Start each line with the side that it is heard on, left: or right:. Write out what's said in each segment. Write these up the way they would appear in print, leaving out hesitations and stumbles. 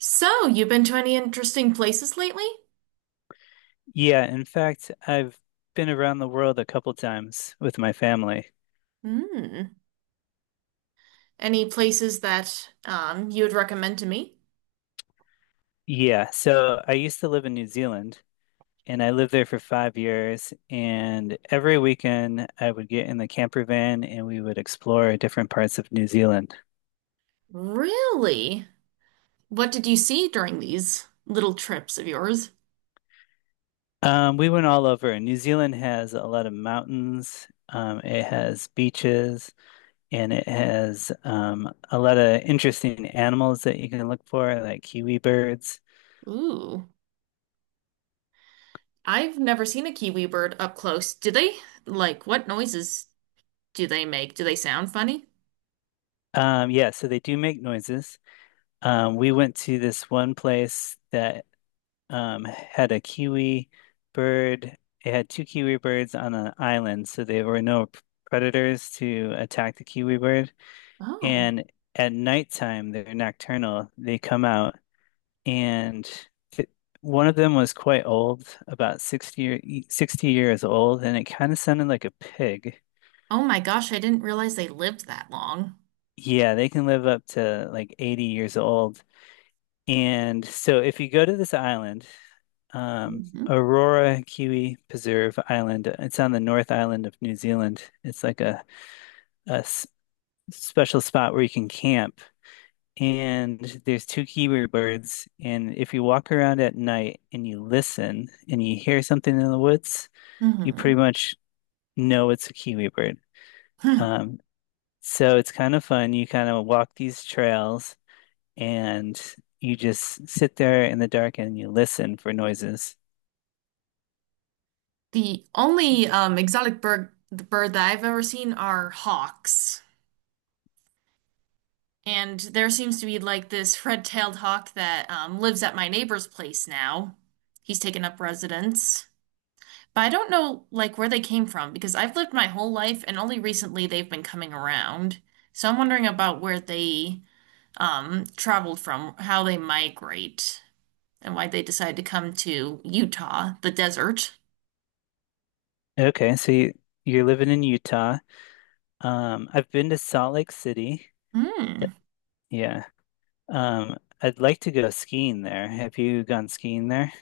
right: So, you've been to any interesting places lately?
left: Yeah, in fact, I've been around the world a couple times with my family.
right: Hmm. Any places that you would recommend to me?
left: Yeah, so I used to live in New Zealand and I lived there for 5 years. And every weekend I would get in the camper van and we would explore different parts of New Zealand.
right: Really? What did you see during these little trips of yours?
left: We went all over. New Zealand has a lot of mountains, it has beaches, and it has a lot of interesting animals that you can look for, like kiwi birds.
right: Ooh, I've never seen a kiwi bird up close. Do they, like, what noises do they make? Do they sound funny?
left: Yeah, so they do make noises. We went to this one place that had a kiwi bird. It had two kiwi birds on an island, so there were no predators to attack the kiwi bird.
right: Oh.
left: And at nighttime, they're nocturnal. They come out, and th one of them was quite old, about 60 years old, and it kind of sounded like a pig.
right: Oh my gosh, I didn't realize they lived that long.
left: Yeah, they can live up to like 80 years old. And so if you go to this island,
right: hmm
left: Aurora Kiwi Preserve Island. It's on the North Island of New Zealand. It's like a special spot where you can camp. And there's two kiwi birds. And if you walk around at night and you listen and you hear something in the woods, you pretty
right: hmm
left: much know it's a kiwi bird. Um, so it's kind of fun. You kind of walk these trails and you just sit there in the dark and you listen for noises.
right: The only exotic bird the bird that I've ever seen are hawks. And there seems to be like this red-tailed hawk that lives at my neighbor's place now. He's taken up residence. But I don't know like where they came from because I've lived my whole life and only recently they've been coming around. So I'm wondering about where they traveled from, how they migrate, and why they decided to come to Utah, the desert.
left: Okay, so you're living in Utah. I've been to Salt Lake City. Th-
right: Hmm.
left: Yeah. I'd like to go skiing there. Have you gone skiing there?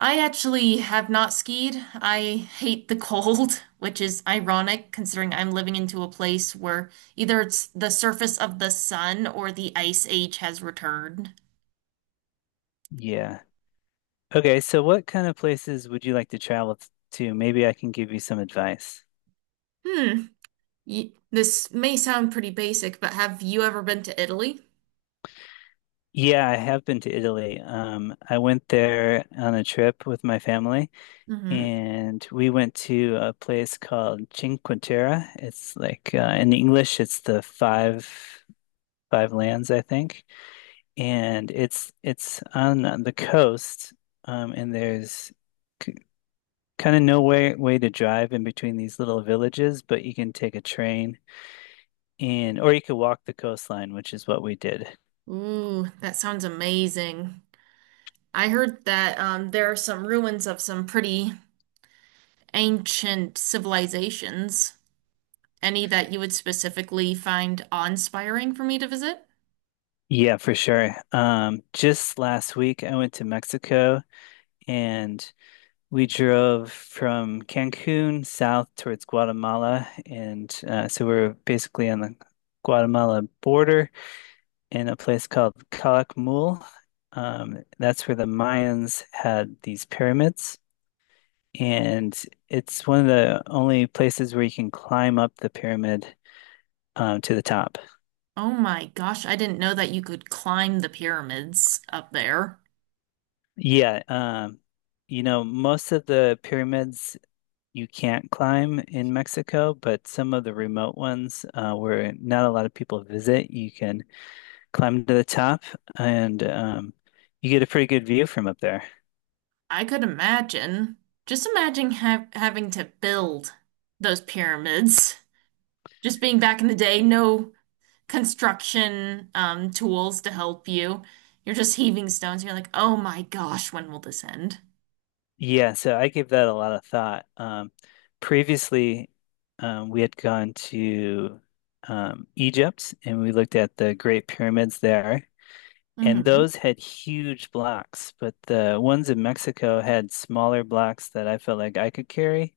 right: I actually have not skied. I hate the cold, which is ironic considering I'm living into a place where either it's the surface of the sun or the ice age has returned.
left: Yeah. Okay. What kind of places would you like to travel to? Maybe I can give you some advice.
right: Hmm. Y This may sound pretty basic, but have you ever been to Italy?
left: Yeah, I have been to Italy. I went there on a trip with my family,
right: Mm-hmm.
left: and we went to a place called Cinque Terre. It's like in English, it's the five lands, I think. And it's on the coast, and there's k kind of no way to drive in between these little villages, but you can take a train and or you could walk the coastline, which is what we did.
right: Ooh, that sounds amazing. I heard that there are some ruins of some pretty ancient civilizations. Any that you would specifically find awe-inspiring for me to visit?
left: Yeah, for sure. Just last week I went to Mexico and we drove from Cancun south towards Guatemala, and so we're basically on the Guatemala border in a place called Calakmul. That's where the Mayans had these pyramids, and it's one of the only places where you can climb up the pyramid to the top.
right: Oh my gosh, I didn't know that you could climb the pyramids up there.
left: Yeah, most of the pyramids you can't climb in Mexico, but some of the remote ones where not a lot of people visit, you can climb to the top and you get a pretty good view from up there.
right: I could imagine. Just imagine ha having to build those pyramids. Just being back in the day, no construction tools to help you. You're just heaving stones. You're like, oh my gosh, when will this end?
left: Yeah, so I gave that a lot of thought. Previously, we had gone to Egypt and we looked at the Great Pyramids there, and
right: hmm
left: those had huge blocks, but the ones in Mexico had smaller blocks that I felt like I could carry.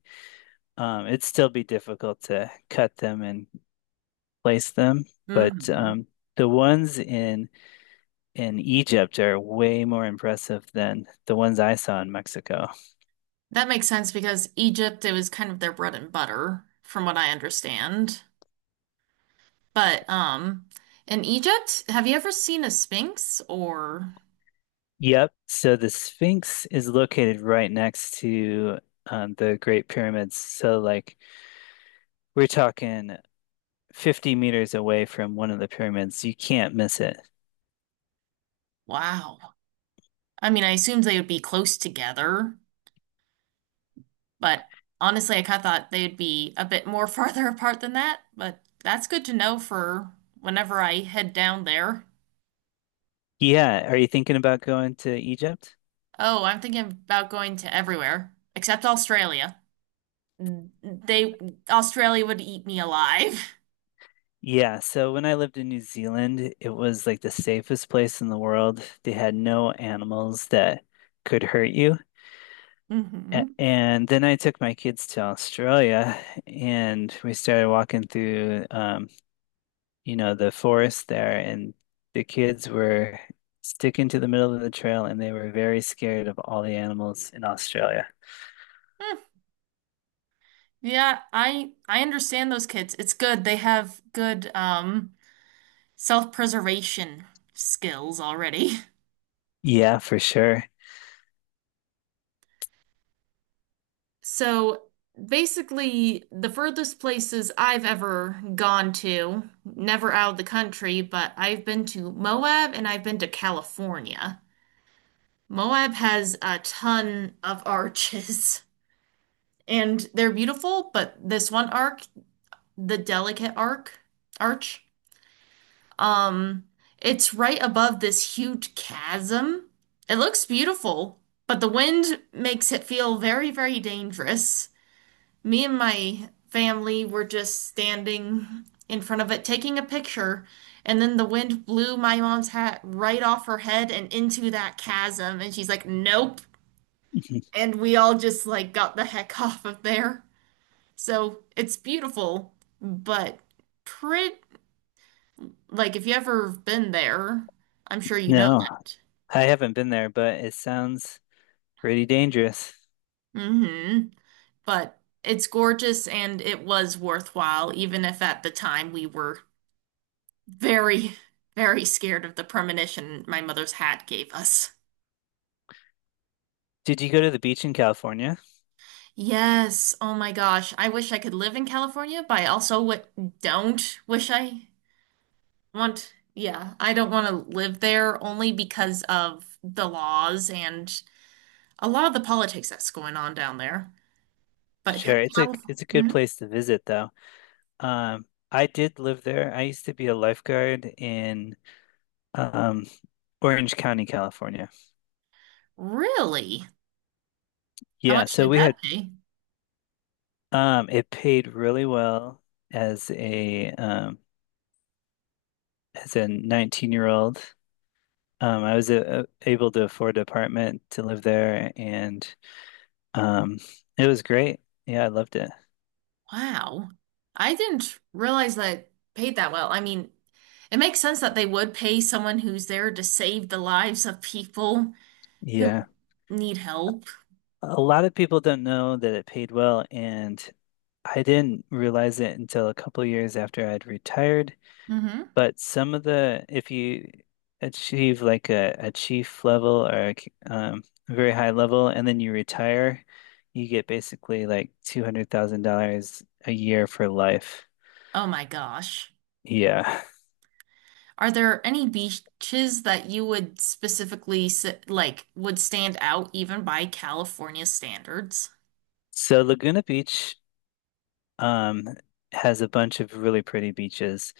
left: It'd still be difficult to cut them and place them, but
right: hmm
left: the ones in Egypt are way more impressive than the ones I saw in Mexico.
right: That makes sense because Egypt, it was kind of their bread and butter, from what I understand. But in Egypt, have you ever seen a Sphinx or
left: Yep. So the Sphinx is located right next to the Great Pyramids. So, like, we're talking 50 meters away from one of the pyramids. You can't miss it.
right: wow. I mean, I assumed they would be close together, but honestly, I kind of thought they'd be a bit more farther apart than that, but that's good to know for whenever I head down there.
left: Yeah. Are you thinking about going to Egypt?
right: Oh, I'm thinking about going to everywhere except Australia. They Australia would eat me alive.
left: Yeah. So, when I lived in New Zealand, it was like the safest place in the world. They had no animals that could hurt you.
right: hmm
left: And then I took my kids to Australia and we started walking through the forest there, and the kids were sticking to the middle of the trail and they were very scared of all the animals in Australia.
right: Yeah, I understand those kids. It's good. They have good self-preservation skills already.
left: Yeah, for sure.
right: So basically, the furthest places I've ever gone to, never out of the country, but I've been to Moab and I've been to California. Moab has a ton of arches, and they're beautiful, but this one arc, the delicate arc, arch, Um, it's right above this huge chasm. It looks beautiful, but the wind makes it feel very, very dangerous. Me and my family were just standing in front of it taking a picture, and then the wind blew my mom's hat right off her head and into that chasm, and she's like, "Nope." And we all just like got the heck off of there. So, it's beautiful, but pretty like if you ever been there, I'm sure you know
left: No,
right: that.
left: I haven't been there, but it sounds pretty dangerous.
right: Hmm. But it's gorgeous and it was worthwhile, even if at the time we were very, very scared of the premonition my mother's hat gave us.
left: Did you go to the beach in California?
right: Yes, oh my gosh. I wish I could live in California, but I also w don't yeah, I don't want to live there only because of the laws and a lot of the politics that's going on down there. But
left: Sure, it's a good
right: California.
left: place to visit though. I did live there. I used to be a lifeguard in um, Orange County, California.
right: Really? How
left: Yeah,
right: much
left: so
right: did
left: we
right: that
left: had
right: pay?
left: it paid really well as a 19-year-old. I was able to afford an apartment to live there, and um, it was great. Yeah, I loved it.
right: Wow. I didn't realize that it paid that well. I mean, it makes sense that they would pay someone who's there to save the lives of people who
left: Yeah,
right: need help.
left: a lot of people don't know that it paid well, and I didn't realize it until a couple years after I'd retired.
right: Hmm.
left: But if you achieve like a chief level or a very high level and then you retire, you get basically like $200,000 a year for life.
right: Oh my gosh.
left: Yeah.
right: Are there any beaches that you would specifically like would stand out even by California standards?
left: So Laguna Beach, um, has a bunch of really pretty beaches.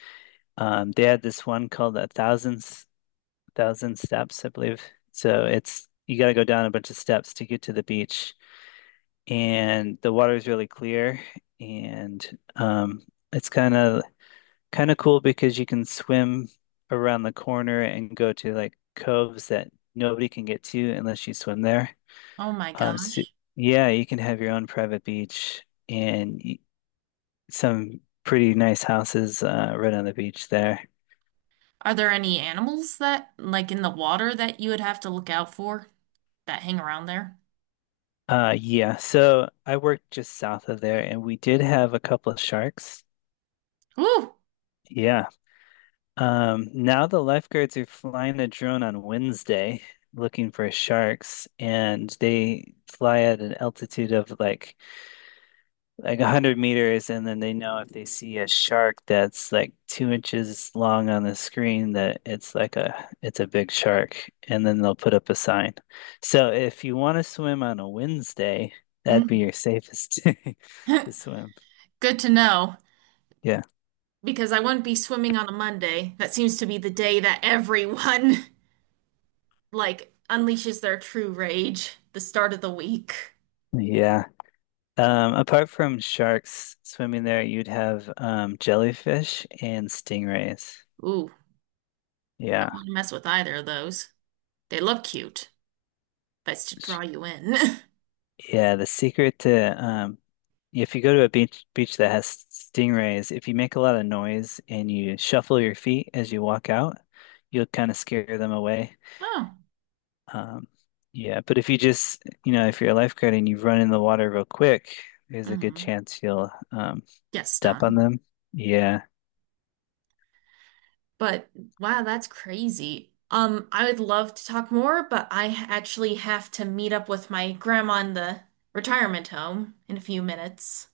left: They had this one called thousand steps, I believe. So it's, you got to go down a bunch of steps to get to the beach. And the water is really clear and it's kind of cool because you can swim around the corner and go to like coves that nobody can get to unless you swim there.
right: Oh my
left: Um so,
right: gosh.
left: yeah, you can have your own private beach and some pretty nice houses right on the beach there.
right: Are there any animals that like in the water that you would have to look out for that hang around there?
left: Yeah, so I worked just south of there and we did have a couple of sharks.
right: Ooh.
left: Yeah. Now the lifeguards are flying a drone on Wednesday looking for sharks, and they fly at an altitude of like 100 meters, and then they know if they see a shark that's like 2 inches long on the screen that it's a big shark, and then they'll put up a sign. So if you want to swim on a Wednesday, that'd be your
right: Hmm.
left: safest day to swim.
right: Good to know
left: Yeah.
right: because I wouldn't be swimming on a Monday. That seems to be the day that everyone like unleashes their true rage, the start of the week.
left: Yeah. Apart from sharks swimming there, you'd have jellyfish and stingrays.
right: Ooh,
left: Yeah.
right: don't want to mess with either of those. They look cute. That's to draw
left: Sh-
right: you in.
left: Yeah, the secret to if you go to a beach that has stingrays, if you make a lot of noise and you shuffle your feet as you walk out, you'll kind of scare them away.
right: Oh,
left: Um, yeah, but if you just, you know, if you're a lifeguard and you run in the water real quick, there's a good
right: mm,
left: chance you'll
right: get
left: step on
right: stung.
left: them. Yeah.
right: But wow, that's crazy. I would love to talk more, but I actually have to meet up with my grandma in the retirement home in a few minutes.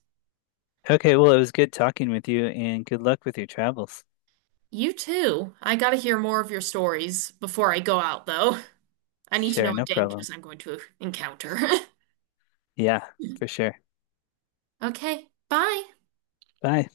left: Okay, well, it was good talking with you and good luck with your travels.
right: You too. I gotta hear more of your stories before I go out, though. I need to know
left: Sure, no
right: what
left: problem.
right: dangers I'm going to encounter.
left: Yeah, for sure.
right: Okay, bye.
left: Bye.